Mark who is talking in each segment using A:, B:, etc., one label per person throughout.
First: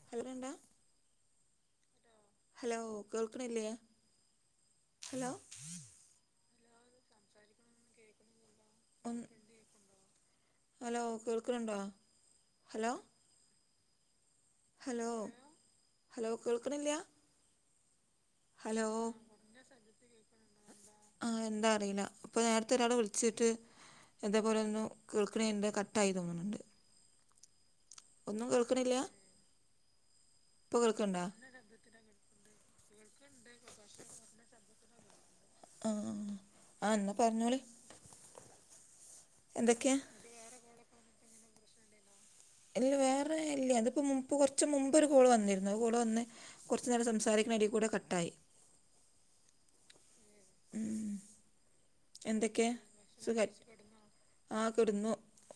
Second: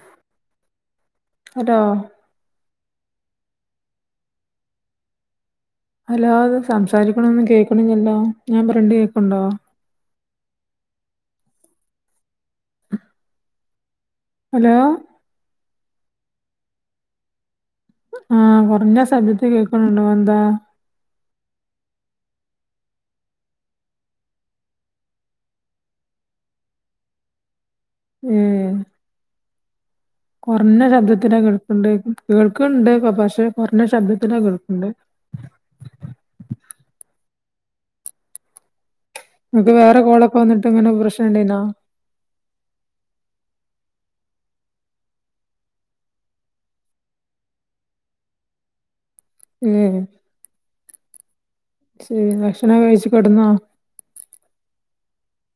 A: [unintelligible]
B: അടോ
A: hello കേൾക്ണ്ല്ലേ hello
B: വല്ലാതെ സംസാരിക്ക്ണൊന്നും കേക്ക്ണ്ല്യല്ലോ ഞാ പറണ്ട്
A: ഒന്ന്
B: കേക്ക്ണ്ടോ?
A: ഹലോ കേൾക്ക്ണ്ണ്ടോ ഹലോ ഹലോ ഹലോ കേൾക്ക്ണില്യ.
B: ആഹ് കൊറഞ്ഞ് സബ്ദത്തി കേക്കുന്നുണ്ടോ എന്താ.
A: ആഹ് എന്താറിയില്ല ഇപ്പൊ നേരത്തെ ഒരാൾ വിളിച്ചിട്ട്. ഇതേപോലൊന്നും കേൾക്ക്ണെ ന്തെ കട്ടായി തോന്ന്ണ്ണ്ട് ഒന്നും കേൾക്ക്ണില്ലാ
B: കൊർഞ്ഞ ശബ്ദത്തിലാ കേൾക്ക്ണ്ടെ കേൾക്ക്ണ്ട് പഷേ കൊറ്ഞ്ഞ ശബ്ദത്തിലാ കേൾക്ണ്ടെ
A: അഹ് ആഹ് ആന്ന പറ്ഞ്ഞോളി
B: ങ്ങക്ക് വേറെ കോളൊക്കെ വന്നിട്ട്ങ്ങനെ പ്രശ്നണ്ടേന്നോ
A: ഇല്ല വേറെ ഇല്ല്യ ത്പ്പോ മുൻപ് കൊർച്ച് മുമ്പൊരു കോള് വന്നിര്ന്നു. അ കോള് വന്ന് കൊർച്ച് നേരം സംസാരിക്ക്ണെടീകൂടെ കട്ടായി.
B: ഉം
A: ഉം
B: ശെരി ഭക്ഷണം കഴിച്ച് കെട്ന്നോ?
A: ആഹ് കെട്ന്നു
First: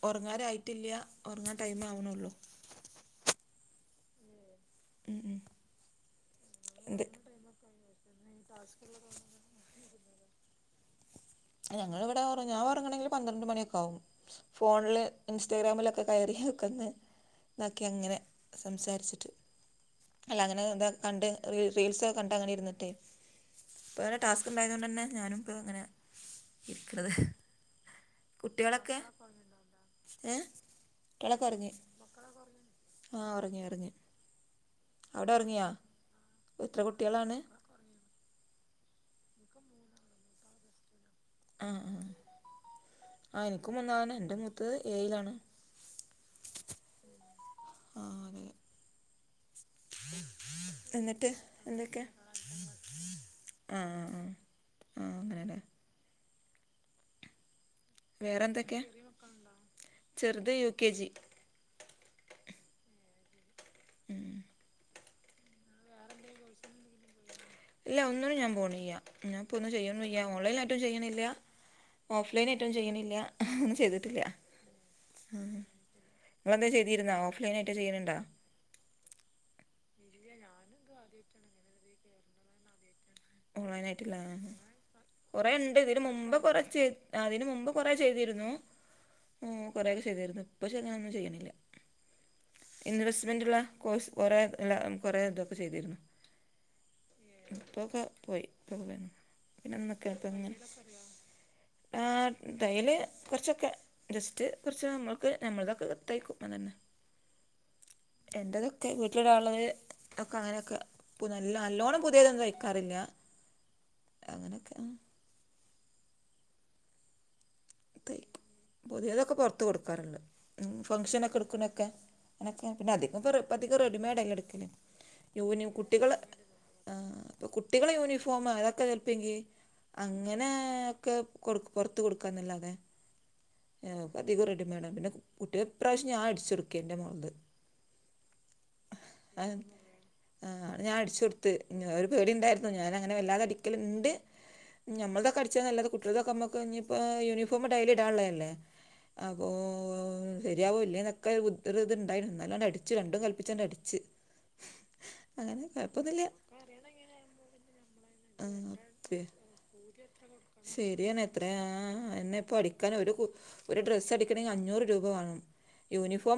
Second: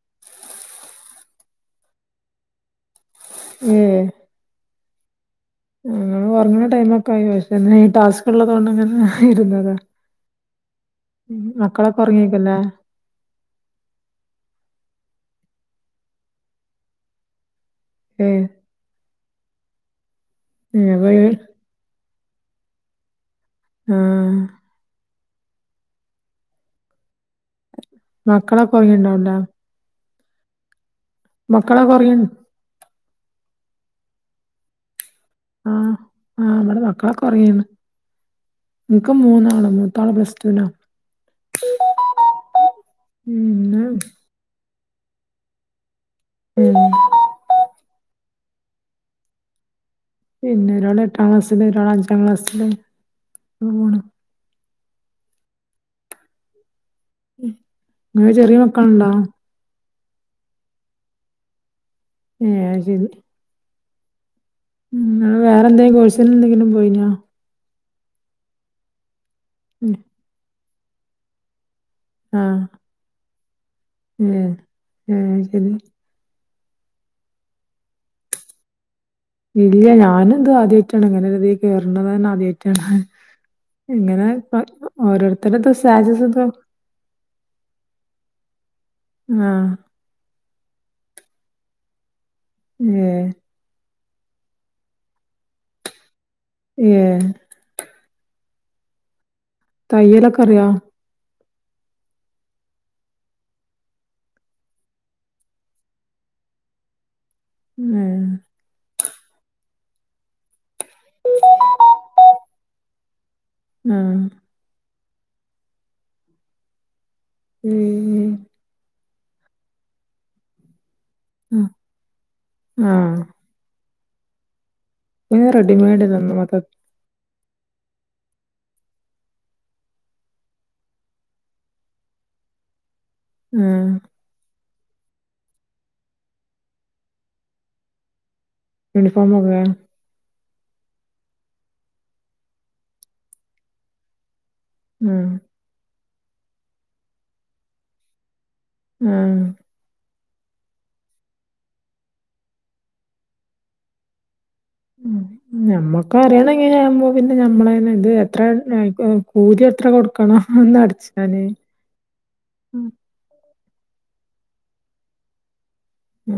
A: ഒറങ്ങാനായിറ്റ്ല്യ ഒറങ്ങാൻ ടൈം ആവ്ണൊള്ളൂ.
B: ഏഹ്
A: ഉം
B: ഞങ്ങള് ഒർങ്ങ്ണ
A: എന്ത്
B: ടൈമൊക്കായി പശേ ഇന്നീ ടാസ്ക്ള്ളതൊണ്ട്ങ്ങനെ ഇരുന്നതാ. ഉം, മക്കളൊക്കെ
A: ഞങ്ങള്വ്ടെ ഒറങ്ങ
B: ഉറങ്ങിയേക്കല്ലേ
A: ഞാ ഒർങ്ങണങ്കില് പന്ത്രണ്ട് മണിയൊക്കാവും. ഫോൺല് ഇന്സ്റ്റാഗ്രാമിലൊക്കെ കയറിയൊക്കൊന്ന് താക്കി അങ്ങനെ
B: ഏ
A: സംസാര്ച്ചിട്ട് അല്ലങ്ങനെ
B: ഏ,
A: എന്താ
B: അപ്പൊ
A: കണ്ട്
B: ഈ-
A: റീൽ റീൽസൊക്കെ കണ്ടങ്ങനെ ഇരുന്നിട്ടെ
B: ആ
A: ഇപ്പങ്ങനെ ടാസ്ക്ണ്ടായത് കൊണ്ടന്നെ ഞാനും ഇപ്പോങ്ങനെ ഇര്ക്ക്ണത്.
B: മക്കളൊക്കെ
A: കുട്ട്യാളൊക്കെ
B: ഉറങ്ങിണ്ടാവില്ല
A: ഏഹ് ട്ട്യാളൊക്കെ ഒർങ്ങി മക്കളൊക്കെ ഒർങ്ങിയൊ ആഹ് ഒർങ്ങി ഒർങ്ങി അവിടെ ഒറ്ങ്യോ?
B: ആഹ് ആഹ് വടെ മക്കളൊക്കെ ഒറ്ങ്ങീണ്. ഇൻക്ക് മൂന്നാള് മൂത്താള് പ്ലസ്റ്റൂനാ.
A: ആഹ് ആഹ് ആഹ് ആഹ് ൻക്കും
B: പിന്നെ
A: മുന്നാണ്. ഇന്റെ മൂത്തത് ഏയിലാണ്.
B: ഉം
A: നാല്
B: പിന്നെ ഒരാള് എട്ടാം
A: എന്ന്ട്ട്
B: ക്ലാസ്സില് ഒരാള്
A: എന്തൊക്കെ
B: അഞ്ചാം ക്ലാസ്സില്
A: ആഹ്
B: അങ്ങനെ പോണ്
A: ആഹ് ആഹ് അങ്ങനെ ലെ
B: ഇങ്ങക്ക്
A: വേറെന്തെക്കെ ചെറിയ
B: മക്കളുണ്ടോ
A: മക്കൾണ്ട ചെറ്ത് യുകെജി
B: ഏഹ് അയ് ശെരി.
A: ഉം
B: ഉം ങ്ങള് വേറെന്തേം കോഴ്സിനെന്തെങ്കിലും പോയിനോ?
A: ഇല്ല ഒന്നിനും ഞാ പോണിയ്യ ഞാപ്പൊന്നും ചെയ്യനുയ്യ ഓൺലൈൻ ആയിട്ടും ചെയ്യ്ണില്ല.
B: ആഹ്
A: ഓഫ്‌ലൈനായിട്ടും ചെയ്യ്ണില്ല ഒന്നും ചെയ്തിട്ടില്ല
B: ഏഹ് ഏഹ് അത്
A: ഉം
B: ശരി
A: ങ്ങളെന്തേ ചെയ്തിരുന്നോ ഓഫ്‌ലൈനായിട്ട് ചെയ്യ്ണ്ണ്ടോ
B: ഇല്ല ഞാനിത് ആദ്യായിട്ടാണ്. ഇങ്ങന ഒരുതീ കേർണത് ന്നെ ആദ്യയിട്ടാണ്.
A: ഓൺലൈനായിട്ട് ല്ലേ കൊറേണ്ട് ഇതിന്
B: സ്റ്റാറ്റസ്
A: മുമ്പ്
B: ഒക്കെ
A: കൊറേ ചെ ആഹ് ഇതിന് മുമ്പ് കൊറെ ചെയ്തിരുന്നു ഉം
B: ആഹ്
A: കൊറെ ചെയ്രുന്നു ഇപ്പ ഷെ ഞാനൊന്നും ചെയ്യണില്ല
B: ഏഹ്
A: ഇൻവെസ്റ്റ്മെന്റ്ള്ള കോഴ്സ് കൊറേ എല്ല കൊറേ ഇതൊക്കെ ചെയ്തിരുന്നു.
B: ഏഹ്
A: ഇപ്പൊക്കെ പോയി [unintelligible]
B: തയ്യലൊക്കെ അറിയോ
A: ആഹ് ടൈല് കൊർച്ചൊക്കെ ജസ്റ്റ് കൊർച്ച് നമ്മൾക്ക് നമ്മൾതൊക്കെ [unintelligible] അതന്നെ
B: ഏഹ്
A: എൻ്റെതൊക്കെ വീട്ടിൽ ഇടാൻള്ളത് ഒക്കെ അങ്ങനൊക്കെ പ്പ നല്ല നല്ലോണം പുതിയതൊന്നും തഴിക്കാറില്ലാ
B: ആഹ്
A: അങ്ങനൊക്കെ ആഹ്
B: ഏഹ്
A: [unintelligible] പുതിയതൊക്കെ പൊറത്ത് കൊടുക്കാറുള്ളു, ഉം ഫംഗഷനൊ
B: ആ
A: ഇടുക്കുണോക്കെ, അങ്ങനൊക്കെ പിന്നെ
B: ആഹ്
A: അധികപ്പൊ പ്പധികം റെഡിമെയഡ് അല്ലേ എടുക്കല്
B: പിന്നെ
A: യൂനീ,
B: റെഡിമെയ്ഡ്
A: കുട്ടികള്
B: തന്നു മൊത്ത
A: ആഹ് അപ്പ കുട്ടികളെ യൂണിഫോം അതൊക്കെ ചെൽപെങ്കി അങ്ങനേ ഒക്കെ കൊടു പൊറത്ത് കൊടുക്കാന്നല്ലാതെ
B: ആഹ്
A: ഏഹ് ഇപ്പ അധികും റെഡിമെയ്ഡ പിന്നെ കു കുട്ടിയാ ഇപ്രാവശ്യം ഞാൻ അടിച്ചൊടുക്കെ ൻറെ മോളത്
B: യൂണിഫോമൊക്കെ
A: ആഹ് ആഹ് അത് ഞാൻ അടിച്ചു കൊടുത്ത് ഞാ ഒരു പേടിണ്ടായിരുന്നു ഞാനങ്ങനെ വല്ലാതെ അടിക്കലുണ്ട്
B: ആ
A: ഞമ്മളതൊക്കെ
B: ആ
A: അടിച്ചാന്നല്ലാതെ കുട്ടിയളതൊക്കെ ഞമ്മക്ക് ഇഞ്ഞിപ്പോ യൂണിഫോം ഡെയിലി ഇടാള്ളതല്ലേ അപ്പോ ഓ ശരിയാവോ ഇല്ലേനൊക്കയൊരു ബുദ് ഒരു ഇത്ണ്ടായിനു, ഇന്നാലുആണ്ട് അടിച്ചു രണ്ടും കല്പ്പിച്ച് ആണ്ട് അടിച്ച്
B: ഉം, ഉം
A: അങ്ങനെ
B: ഞമ്മൾക്ക്
A: കുഴപ്പൊന്നുമില്ല
B: അറീണ ഇങ്ങനെ കാണുമ്പോ പിന്നെ ഞമ്മളെന്നെ ഇത് എത്ര ഉം ഉം
A: ആഹ്
B: കൂലി എത്ര കൊടുക്കണം, ഒന്ന് അടിച്ചാന്
A: ആഹ് എന്നെ പ്പോടി ക്കാനൊരു കു ഒരു ഡ്രസ്സ് അടിക്കണെങ്കി അഞ്ഞൂറ് രൂപ വാണം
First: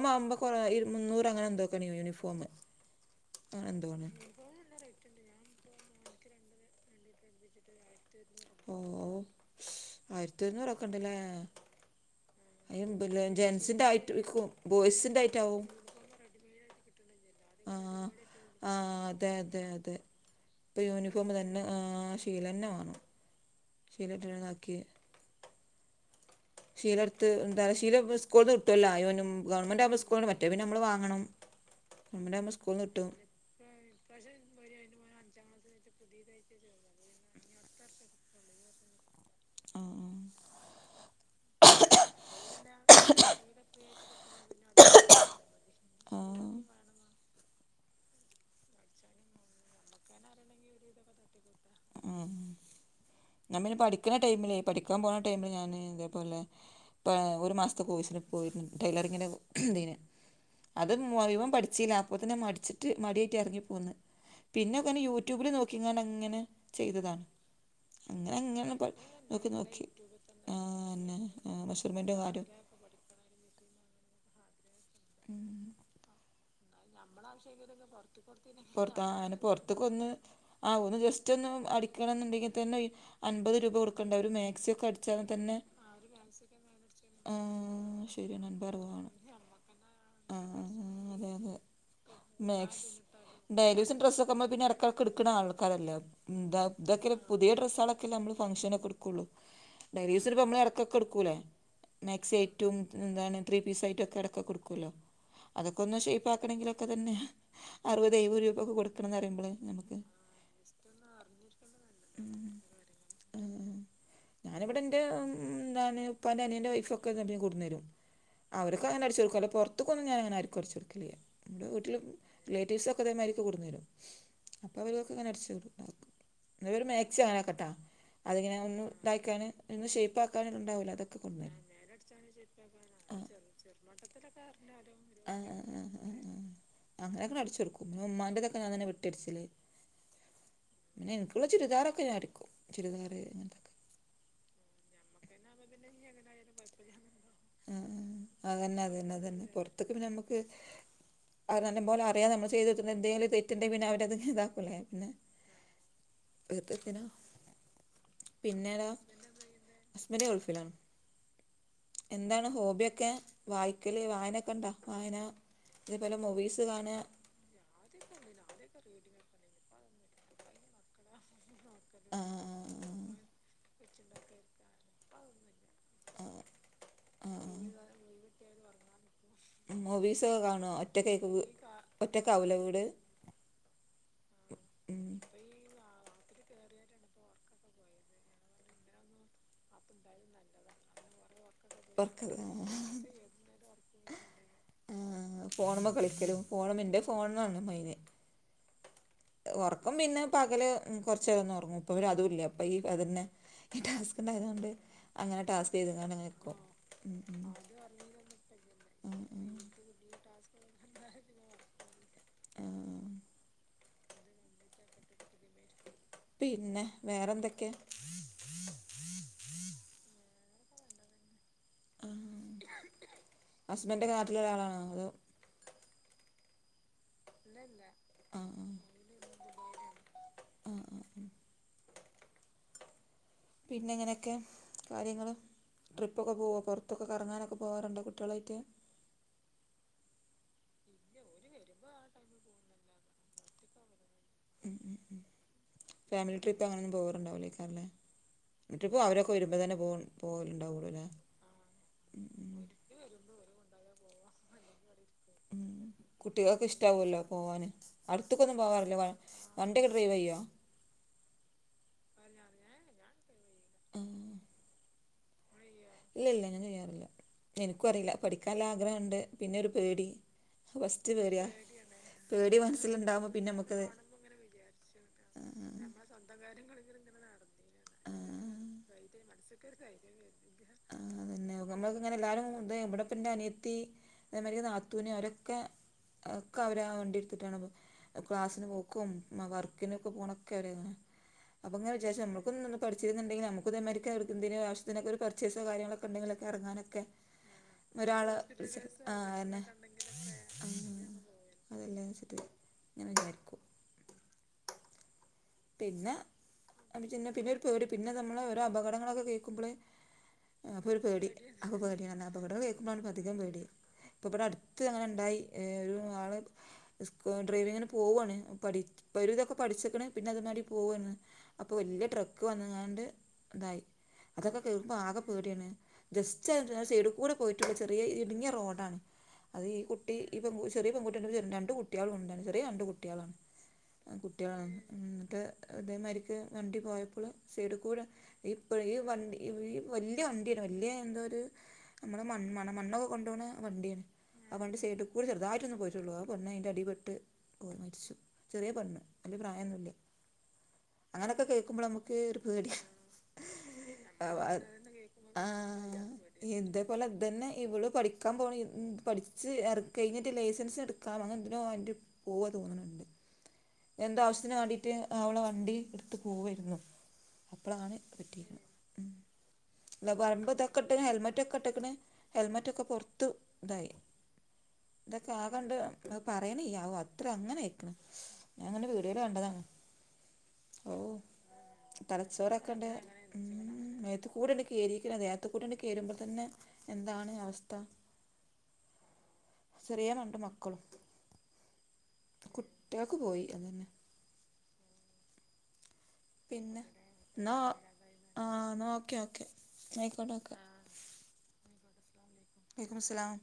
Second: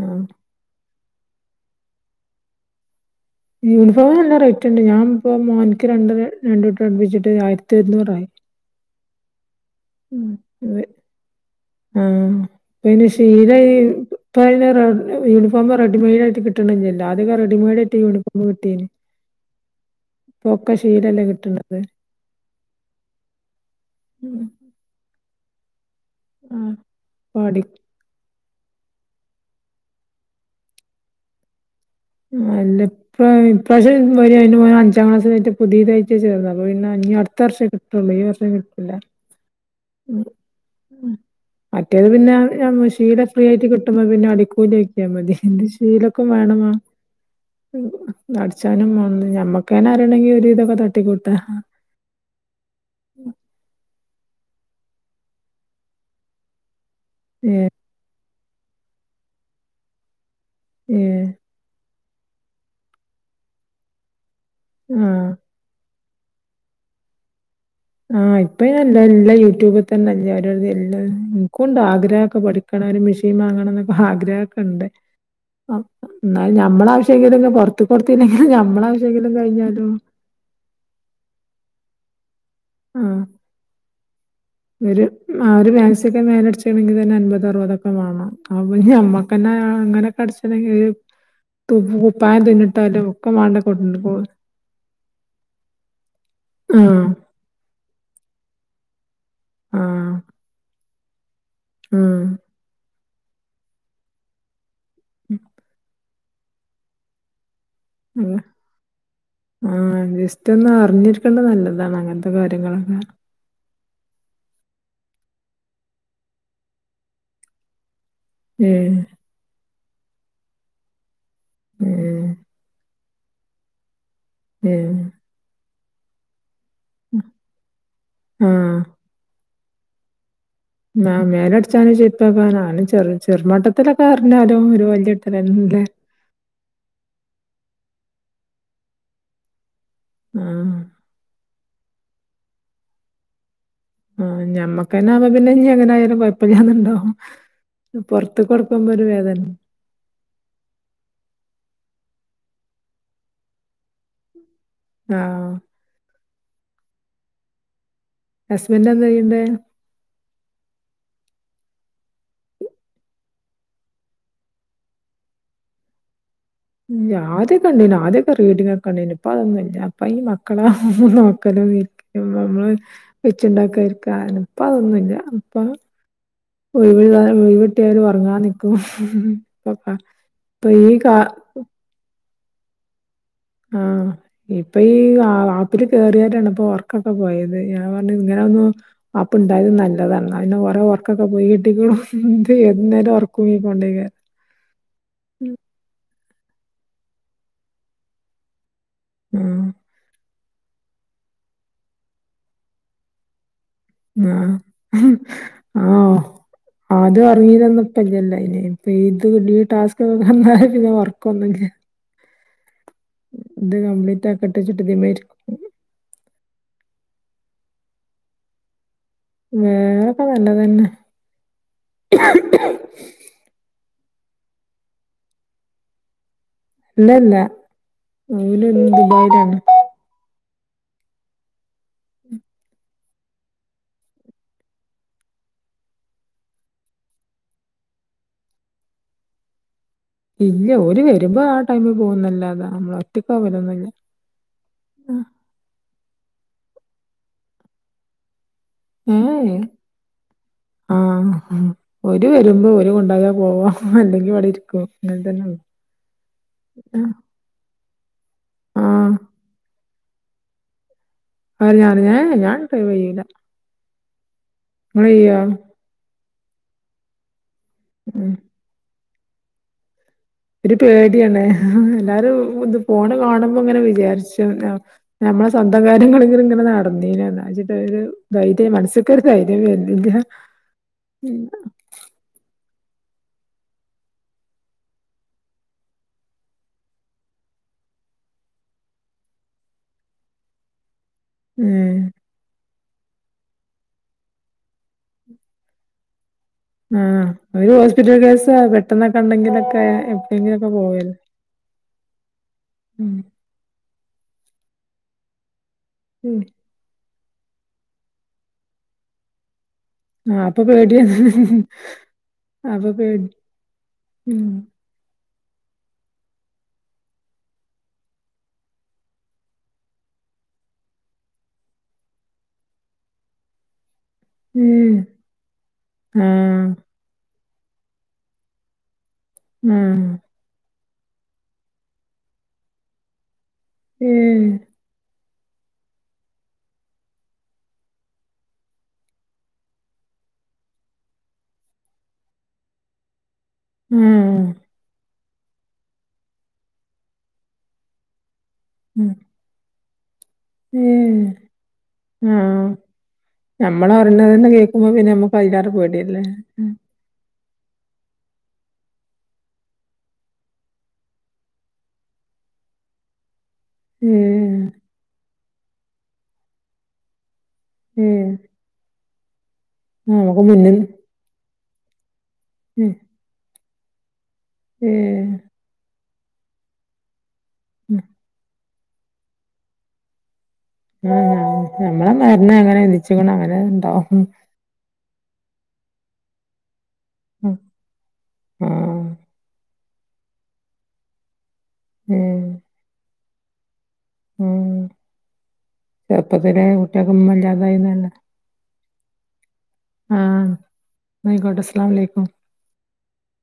B: ആഹ്
A: കു കൊറാ ഇരു മുന്നൂറ് അങ്ങനെ എന്തൊക്കെണ് യൂണിഫോം അങ്ങനെ എന്തോ
B: യൂണിഫോം
A: ആണ്
B: നല്ല റേറ്റ്ണ്ട് ഞാപ്പോ മോൻക്ക് രണ്ട് രണ്ടൂട്ടം അടുപ്പിച്ചിട്ട് ആയിരത്തി ഒരുന്നൂറായി
A: ആവു, ആയിരത്തി ഒരുന്നൂറൊക്കെണ്ട്ലേ
B: ആഹ് പിന്നെ ശീല ഈ
A: ആയിട്ട് വിൽക്കും,
B: പ്പയിന് റെ
A: ബോയ്സിൻ്റെ ആയിട്ടാവും
B: യൂണിഫോം റെ റെഡിമെയ്ഡ് ആയിട്ട് കിട്ട്ണില്ലല്ലൊ ആദ്യൊക്കെ റെഡിമെയ്ഡ് ആയിട്ട് യൂണിഫോം കിട്ടീന്
A: ആഹ് അതെ, അതെ, അതെ
B: ഇപ്പൊക്കെ
A: ഇപ്പൊ
B: ശീലല്ലേ
A: യൂണിഫോം തന്നെ ആ
B: കിട്ടണത്
A: ശീലന്നെ വാണം, ശീലട്ടണതാക്കി ശീലടുത്ത്
B: ആഹ്
A: എന്തറിയ ശീല വ് സ്കൂൾന്ന് കിട്ടുഅല്ലായൊനും ഗവൺമെന്റ് ആവുമ്പോ സ്കൂൾ മറ്റേ പിന്നെ നമ്മള് വാങ്ങണം ഗവൺമെൻറ് ആകുമ്പോൾ സ്കൂളിൽ
B: അല്ല,
A: നിന്ന് കിട്ടും
B: ഇപ്പോ [unintelligible] ഇപ്രാവശം [unintelligible] ഇൻ്റെ മോന് ഇൻ്റെ മോന് അഞ്ചാം ക്ലസ്സായിട്ട് പുതിയതായിട്ട് ചേർന്നത്, അപ്പൊ പിന്നെ ഞ്ഞി അടുത്ത വർഷേ കിട്ടുള്ള ഈ വർഷം കിട്ടു ല്ല
A: ആ
B: ഉം, ഉം മറ്റേത് പിന്നെ ഷീല ഫ്രീ ആയിട്ട് കി ട്ടുമ്പോ പിന്നെ അടിക്കൂലി നോക്കിയാൽ മതി ഇത്
A: ആ
B: ശീലക്കും വേണം ഉം അടിച്ചാനും വാണം ഞമ്മക്കെന്നെ അറിയണങ്കി ഒരു വിദക്കെ തട്ടിക്കൂട്ടാ
A: അ ആഹ് ഞമ്മിൾ പഠിക്കണ ടൈമിലേ പഠിക്കാന് പോണ ടൈമില് ഞാന് ഇതേപോലെ പാ ഒരു
B: ഏ
A: മാസത്തെ കോഴ്സിന് പോയിരുന്നു ടൈലറിങ്ങിൻ്റെ ഇതിന് അത്
B: ഏ
A: മുഴുവം പഠിചില, അപ്പൊത്തിന് മടിച്ചിട്ട് മടിയായിറ്റ് എറങ്ങി പോന്ന് പിന്നക്കെനെ
B: ആഹ്
A: യൂട്യൂബിൽ നോക്കിങ്ങാണ്ട് അങ്ങനെ ചെയ്തതാണ് അങ്ങനെ
B: ആഹ്
A: അങ്ങനെ
B: ഇപ്പഅയിന്
A: പ
B: എല്ലാരും നല്ല
A: നോക്കി
B: യൂട്യൂബിൽ
A: നോക്കി
B: തന്നെല്ലേ
A: ആ
B: എല്ലാതും വര്ണ്,
A: പിന്നെ
B: ഇൻകൂണ്ട്
A: മെഷർമെൻറ്റും
B: ആഗ്രഹൊക്കെ
A: കാര്യം
B: പഠി ക്കണം, ഒരു മിഷീൻ വാങ്ങണം എന്നൊക്കെ ആഗ്രഹ ഒക്കെ ഇണ്ട്
A: ഉം
B: ന്നാലും നമ്മള്
A: പെറ്ത്ത് ആ
B: ആവശ്യമെങ്കിലും
A: ആന്
B: കഴിഞ്ഞാലും
A: പൊറ്ത്ത്ക്കൊന്ന് ആ ഒന്ന് ജസ്റ്റ് ഒന്ന് അടിക്കണന്നുണ്ടെങ്കിൽ ത്തന്നെ
B: ആഹ്
A: അൻമ്പത് രൂപ കൊടുക്കണ്ടേ ഒരു മാക്സി ഒക്കെ
B: ഒരു
A: അടിച്ചാണെ
B: ആഹ്
A: തന്നെ
B: ഒരു മാക്സിയൊക്കെ [unintelligible]
A: ആ, ശരിയാണ് അൻപത് അറുപതാണ്
B: ഞമ്മക്കന്നെ അങ്ങനൊക്കെ
A: ആഹ്
B: അടിച്ചണങ്കിൽ
A: ആഹ് ആഹ് അതെ, അതെ
B: തു കുപ്പായം
A: മാക്സ്
B: തുന്നിട്ടാലും ഒക്കെ മാണ്ടേ കൊണ്ട്, പോക
A: പ്പ തൊക്കെ ഇട്ക്കണ ആൾക്കാരല്ലെ, എന്താ
B: ആഹ്
A: [unintelligible] പുതേ ഡ്രസ്സാളൊക്കെല്ലെ നമ്മള് ഫങ്ഷനെടുക്കെള്ളു ഡയലി
B: ആഹ്
A: യൂസിന് ഇപ്പോ നമ്മള് എടക്കൊക്കെ എടുക്കൂല്ലെ മാക്സി ആയിട്ടും എന്താണ് ത്രീ പീസ് ആയിട്ടൊക്കെ എടക്കെക്കെ എടുക്കല്ലോ അതെക്കെ ഒന്ന് ഷെയ്പ്പാക്കണ്ടങ്കിലെക്കെ തന്നെ അറുപത്
B: ഉം
A: എഴുപത് രൂപയൊക്കെ കൊടുക്കണംന്ന് പറയുമ്പള്
B: ആഹ്
A: നമുക്ക്
B: ജസ്റ്റ് ഒന്ന് അറിഞ്ഞിരിക്കേണ്ടത് നല്ലതാണ് അങ്ങനത്തെ കാര്യങ്ങളൊക്കെ
A: [unintelligible] ഞാനിവിടെ എന്റെന്താണ് ഉപ്പാന്റെ അനിയന്റെ വൈഫ് ഒക്കെ ഇങ്ങട്ട് കൊണ്ടോന്നരും
B: ഏഹ്
A: അവർക്കങ്ങനെ അടിച്ച് കൊടുക്കും പെർത്ത്ക്കെന്നും ഞാന അങ്ങനെ ആർക്കും അടിച്ച് കൊടുക്കലില്ല അതേണ്ട് വീട്ടില്
B: ഏഹ്
A: റിലേറ്റീവ്സ് ഒക്കെ ഇതെമാതിരിക്ക് കൊണ്ടേന്നരും അപ്പ
B: ഏഹ്
A: ഒരോസം അങ്ങനെ അടിച്ച്താക്കും ഇന്നലെരു മാക്സി വാങ്ങക്കട്ടെ അതിങ്ങനെ
B: ആഹ്
A: ഒന്ന് ഇതാക്കാന് ഒന്ന് ഷേയ്പ്പാക്കാന് ഇണ്ടാവല്ലോ?
B: മാമ് മേലടിച്ചാനും ഷെയ്പ്പാക്കാനും അഹന്റെ ചെറ് ചെറു മട്ടത്തിലെക്കെ അറിഞ്ഞാലും ഒരു വല്ല്യ [unintelligible]
A: അങ്ങനെക്കെ അടിച്ച് കൊടുക്കും പിന്നെ ഇമ്മാന്റതൊക്കെ ഞാ തന്നെ വെട്ടി അടിക്ചല്
B: അഹ്
A: എൻക്കുള്ള ചുരിദാറൊക്കെ ഞാനെടുക്കും ചുരിദാറ് അങ്ങനതെക്കെ
B: ആ ഞമ്മക്കന്നെ പിന്നെ എങ്ങനെയാലും കൊഴപ്പല്ലാന്നുണ്ടാവും
A: ആ
B: പെർത്ത്ക്ക് കൊടുക്കുമ്പോ ഒരു വേദന
A: അതൊക്കെ പിന്നെ നമക്ക് അഹ് നല്ല പോലെ അറിയാൻ നമ്മള് ചെയ്ത് വെച്ച എന്തെലും തെറ്റ്ണ്ടങ്കില് പിന്നെ അവരത് ഇതാക്കുലെ പിന്നെ
B: ആഹ്
A: വ്യതത്തിനാ
B: ഹസ്ബൻഡ്
A: പിന്നേടാ
B: എന്താ ചെയ്യ്ണ്ടേ?
A: അസ്ബന്റ് ഗൾഫിലാണ് എന്താണ് ഹോബിയൊക്കെ വായിക്കല് വായനൊക്കെ ഇണ്ടേ വായന ഇത് പല മൂവീസ് കാണ
B: ഞാര് കണ്ടീന്യേ ആദ്യക്കെ റീഡിങ് ക്കെ ഇണ്ടേനു ഇപ്പ അതൊന്നുല്ല അപ്പ ഈ മക്കളാ നോക്കലും വീ
A: ആ
B: ഇമവെച്ച്ണ്ടാക്കരിക്ക ആണ് ഇപ്പ അതൊന്നുല്ല അപ്പ
A: [inaudible] ആ
B: ഒഴിവുളോളെ ഒഴിവ്ട്ട്യാല് ഒറങ്ങാൻ നിക്കും ഇപ്പ
A: മൂവീസൊക്കെ കാണേ
B: ഈ കാ
A: ഒറ്റക്ക ഒറ്റക്കാവു ലെ വീട്
B: ആ ഇപ്പ
A: ഉം
B: ഈആഹ് ഇതില് കോറ്യോരാണ് പ്പം വർക്കെക്കെ പോയത് ഞാൻ പറഞ്ഞ് ഇങ്ങനെ ഒന്നും അപ്പ് ഇണ്ടായത് നല്ലതാണ് അയ്ന് ഓരോ ഉർക്ക് ഒർക്കെക്കെ പോയി കിട്ടിക്കൂണു
A: പൊറക്ക
B: ഇത് ഏത് നോരം ഒർക്കൂങ്ങി കൊണ്ടേക്കാരം
A: ആഹ് ഫോണ് മല് കളിക്കലും ഫോണ് എൻ്റെ ഫോണാണ് മൈന്
B: ആഹ്
A: ഉറക്കം പിന്നെ പകല് കൊറച്ചേരന്നു ഒറങ്ങും ഇപ്പവര് അതുല്ല അപ്പൊ ഈ അതന്നെ ഈ ടാസ്ക്
B: ആഹ്
A: ഇണ്ടായതേണ്ട് അങ്ങനെ ടാസ്ക് ചെയ്ത്കാണ്ട് രിക്കും ഉം
B: ഇപ്പല്ലല്ലേ അയ്ന് ഇപ്പ ഇത് ഈ ടാസ്ക് വന്നാരെ പിന്നെ ഒർക്കെന്നുല്ല.
A: ആഹ്
B: അത് കംപ്ലീറ്റ് ആക്കട്ടെച്ച്ട്ട് ഇതിമേരിക്കും
A: പിന്നെ വേറെന്തൊക്കെ?
B: വേറെ നല്ലതന്നെ.
A: ആഹ് ഹസ്ബന്റ് നാട്ടില് ല്ലളാണോ അതേ
B: ഇല്ലല്ല ന
A: ആഹ് ആഹ്
B: ഒല് ദുബായിലാണ്
A: ആഹ് ആഹ് ആഹ് പിന്നെ എങ്ങനെയൊക്കെ കാര്യങ്ങള്. ട്രിപ്പൊക്കെ പോുക പുറത്തക്കെ കറങ്ങാനൊക്കെ പോകറുണ്ട് കുട്ടികളായിട്ട്.
B: ഇല്ല ഒരു വരുമ്പോ ആ ടൈമ പോകുന്നല്ലാതാ നമ്മള് ഒറ്റക്കാ പോവല്ന്നില്ല
A: ഫാമിലി ട്രിപ്പ് അങ്ങനെ ഒന്നും പോകാറുണ്ടാവില്ലേക്കാറല്ലേ ട്രിപ്പ് അവരൊക്കെ
B: ഏഹ്
A: വരുമ്പോൾ തന്നെ പോ പോവലുണ്ടാവൂടൂലേ
B: ഇവര് ഉണ്ടയ പോവ അല്ലെങ്കിൽ അവിടെ ഇരിക്കും അങ്ങനെ തന്നെ ഉള്ളു.
A: കുട്ടിള്ക് ഇഷ്ട ഉല്ലോ പോവാൻ അടുത്തക്കെ ഒന്നും പോവാറില്ലേ വ
B: ആഹ്
A: വണ്ടൊക്കെ ഡ്രൈവ് ചെയ്യോ
B: അഞാ ഞ്ഞനോ ഞാൻ ഡട്രൈവ് ചെയ്യൂല്ല
A: ആഹ്
B: വയ്യാ
A: ഇല്ല ഇല്ല അങ്ങനെ ചെയ്യാറില്ല എനിക്കും അറിയില്ല
B: ഉം
A: പഠിക്കാൻ ആഗ്രഹുണ്ട് പിന്നെ ഒരു പേടി
B: ഒരു
A: ഫസ്റ്റ്
B: പേടിയാണ്
A: പേടിയാ
B: എല്ലാരും
A: പേടി
B: ഇത് പോണ്
A: മനസ്സിലുണ്ടാവുമ്പോ പിന്നെ
B: കാണുമ്പോ അങ്ങനെ
A: നമുക്കത്
B: വിചാരിച്ചു നമ്മളെ സ്വന്തം കാര്യങ്ങളെങ്കിലും ഇങ്ങനെ നടന്നീനാന്ന് വെച്ചിട്ട് ഒരു ധൈര്യം
A: ആഹ്
B: മനസ്സ്ക്കൊരു ധൈര്യം വരുന്നില്ല [inaudible]
A: ആഹ് അതന്നെയാ ന അങ്ങനെ എല്ലാരും ഇത് ഇവിട്പ്പെൻ്റെ അനിയത്തി അതേമാരി നാത്തൂന് അവരൊക്കെ ക്കെ അവരാ വണ്ടി എടുത്തിട്ടാണ് അപ്പൊ ക്ലാസ്സിന് പോക്കും വർക്കിനൊക്കെ പോണൊക്കെര അങ്ങനെ അപ്പൊങ്ങിന
B: ഉം
A: വിചാരിച്ച നമുക്കും ഒന്ന്ന്ന് പഠിച്ചിരുന്നുണ്ടെങ്കി നമുക്കു ഇതേമാരി ഒണ്ടെങ്കിലൊക്കെ എറങ്ങാനൊക്കെ
B: ആഹ് ഒരു ഹോസ്പിറ്റൽ
A: ഒരാള്
B: കേസോ
A: ആഹ്
B: പെട്ടെന്നൊക്കെ
A: ആന്നെ
B: ഉണ്ടെങ്കിലൊക്കെ എപ്പഴെങ്കിലൊക്കെ പോവല്ലേ
A: അതെല്ലേന്ന് വെച്ചിട്ട് ഞാ
B: ഉം
A: വിചാരിക്കും പിന്നെ
B: ഉം
A: പിന്നെ പിന്നെ ഒര് പേടി പിന്ന നമ്മള് ഓരോ അപകടങ്ങളൊക്കെ കേൾക്കുമ്പോളെ
B: ആഹ്
A: അപ്പൊ ഒരു
B: പേടിയാണ്
A: പേടി അപ്പൊ പേടി അപകട കേക്കുമ്പള അധികം പേടി ഇപ്പ ഇവിടെ
B: ഉം
A: അടു ത്ത് അങ്ങനെ ഉണ്ടായി ഏ ഒരു ആള് സ് ഡ്രൈവിങ്ങിന് പോവുവാണ് പഠി ഒരു വിധോക്കെ പഠിച്ചെക്കണ് പിന്നെ അതു മാടി പോവൂന്ന് അപ്പോ വലിയ ട്രക്ക് വന്നങ്ങാണ്ട് ഇതായി അതൊക്കെ കേക്കുമ്പോ
B: ഉം
A: ആകെ പേടിയാണ്
B: ആഹ്
A: ജസ്റ്റ് സൈഡ് കൂടെ പോയിട്ടൊളള ചെറിയ ഇടുങ്ങിയ റോഡാണ് അത് ഈ കുട്ടി
B: ആഹ്
A: ഈ പെ ചെറിയ പെൺകുട്ടി ഉണ്ട് രണ്ട് കുട്ടികളും ഉണ്ട് ചെറിയ രണ്ട് കുട്ടികളാണ്
B: ഏഹ്
A: കുട്ടികളാണ് എന്നിട്ട് ഇതേമാരിക്ക് വണ്ടി പോയപ്പോള് സൈഡ് കൂടെ ഇപ്പ ഈ വണ്ടി ഈ വല്ല്യ വണ്ടിയാണ് വല്ല്യ എന്താ ഒരു നമ്മള മൺ മണ മണ്ണൊക്കെ കൊണ്ടോണ ആ വണ്ടിയാണ്
B: ആഹ്
A: ആ വണ്ടി സൈഡ് കൂടെ ചെറുതായിട്ടൊന്ന് പോയിട്ടുള്ളൂ ആ പെണ്ണ് അയിൻ്റെ അടിപ്പെട്ട് പോ മരിച്ചു ചെറിയ പെണ്ണ്
B: ഉം
A: വലിയ പ്രായൊന്നുല്ല
B: ഏഹ്
A: അങ്ങനെയൊക്കെ കേൾക്കുമ്പോള് നമുക്ക് ഒരു
B: ആഹ്
A: പേടി അ
B: നമ്മളറിണതെന്നെ കേക്കുമ്പോ പിന്നെ നമ്മക്ക് അയിലേറെ
A: ആഹ്
B: പേടിയല്ലേ
A: എന്ത പ്പോലെ അതന്നെ ഇവളും പഠിക്കാ പോണ പഠിച്ച് കഴിഞ്ഞിട്ട് ലൈസൻസ് എടുക്കാം അങ്ങനെന്തിനോ അതിൻ്റെ പോവാ തോന്നണുണ്ട്
B: [inaudible]
A: എന്തോ ആവശ്യത്തിന് വേണ്ടിയിട്ട് അവള് വണ്ടി എടുത്ത് പോവായിരുന്നു അപ്പൊളാണ്
B: ഏഹ്
A: പറ്റിയത് ഉം അല്ല
B: നമുക്ക്
A: വരുമ്പോ
B: മുന്നിൽ
A: ഇതൊക്കെ ഇട്ട് ഹെൽമെറ്റൊക്കെ ഇട്ടെക്കണ് ഹെൽമറ്റൊക്കെ
B: ഏഹ്
A: പൊറത്തു ഇതായി
B: ഏഹ്
A: ഇതൊക്കെ ആകണ്ട് പറയണിയാവോ അത്ര അങ്ങനെ ആയിക്കണ്
B: ഉം
A: ഞാൻ അങ്ങനെങ്ങെ വീഡിയോയിൽ കണ്ടതാണ് ഓ
B: ആഹ് നമ്മളെ മരണം അങ്ങനെ
A: തലച്ചോറൊക്കെണ്ട്
B: വിധിച്ച്ക്ക്ണ് അങ്ങനെ
A: ഉം
B: ഇണ്ടാവും
A: മേത്ത് കൂടെ കേറിരിക്കണതേ ദേഹത്തൂടങ്ങട്ട് കയറുമ്പോൾ തന്നെ എന്താണ് അവസ്ഥ
B: ആഹ്
A: ചെറിയ രണ്ട് മക്കളും
B: ഉം
A: കുട്ടികക്ക് പോയി അതു തന്നെ
B: ഉം ചെറുപ്പത്തിലെ
A: പിന്നെ
B: കുട്ടികക്കുമ്മ
A: ന്നാ
B: ഇല്ലാതായിന്നന്നെ
A: ആഹ് ഓക്കെ ഓക്കെ ആയിക്കോട്ടെ
B: ആഹ്
A: ഓക്കെ
B: ആയ്ക്കോട്ടെ അസ്ലാഅലൈക്കും
A: വലക്കുസ്സലാം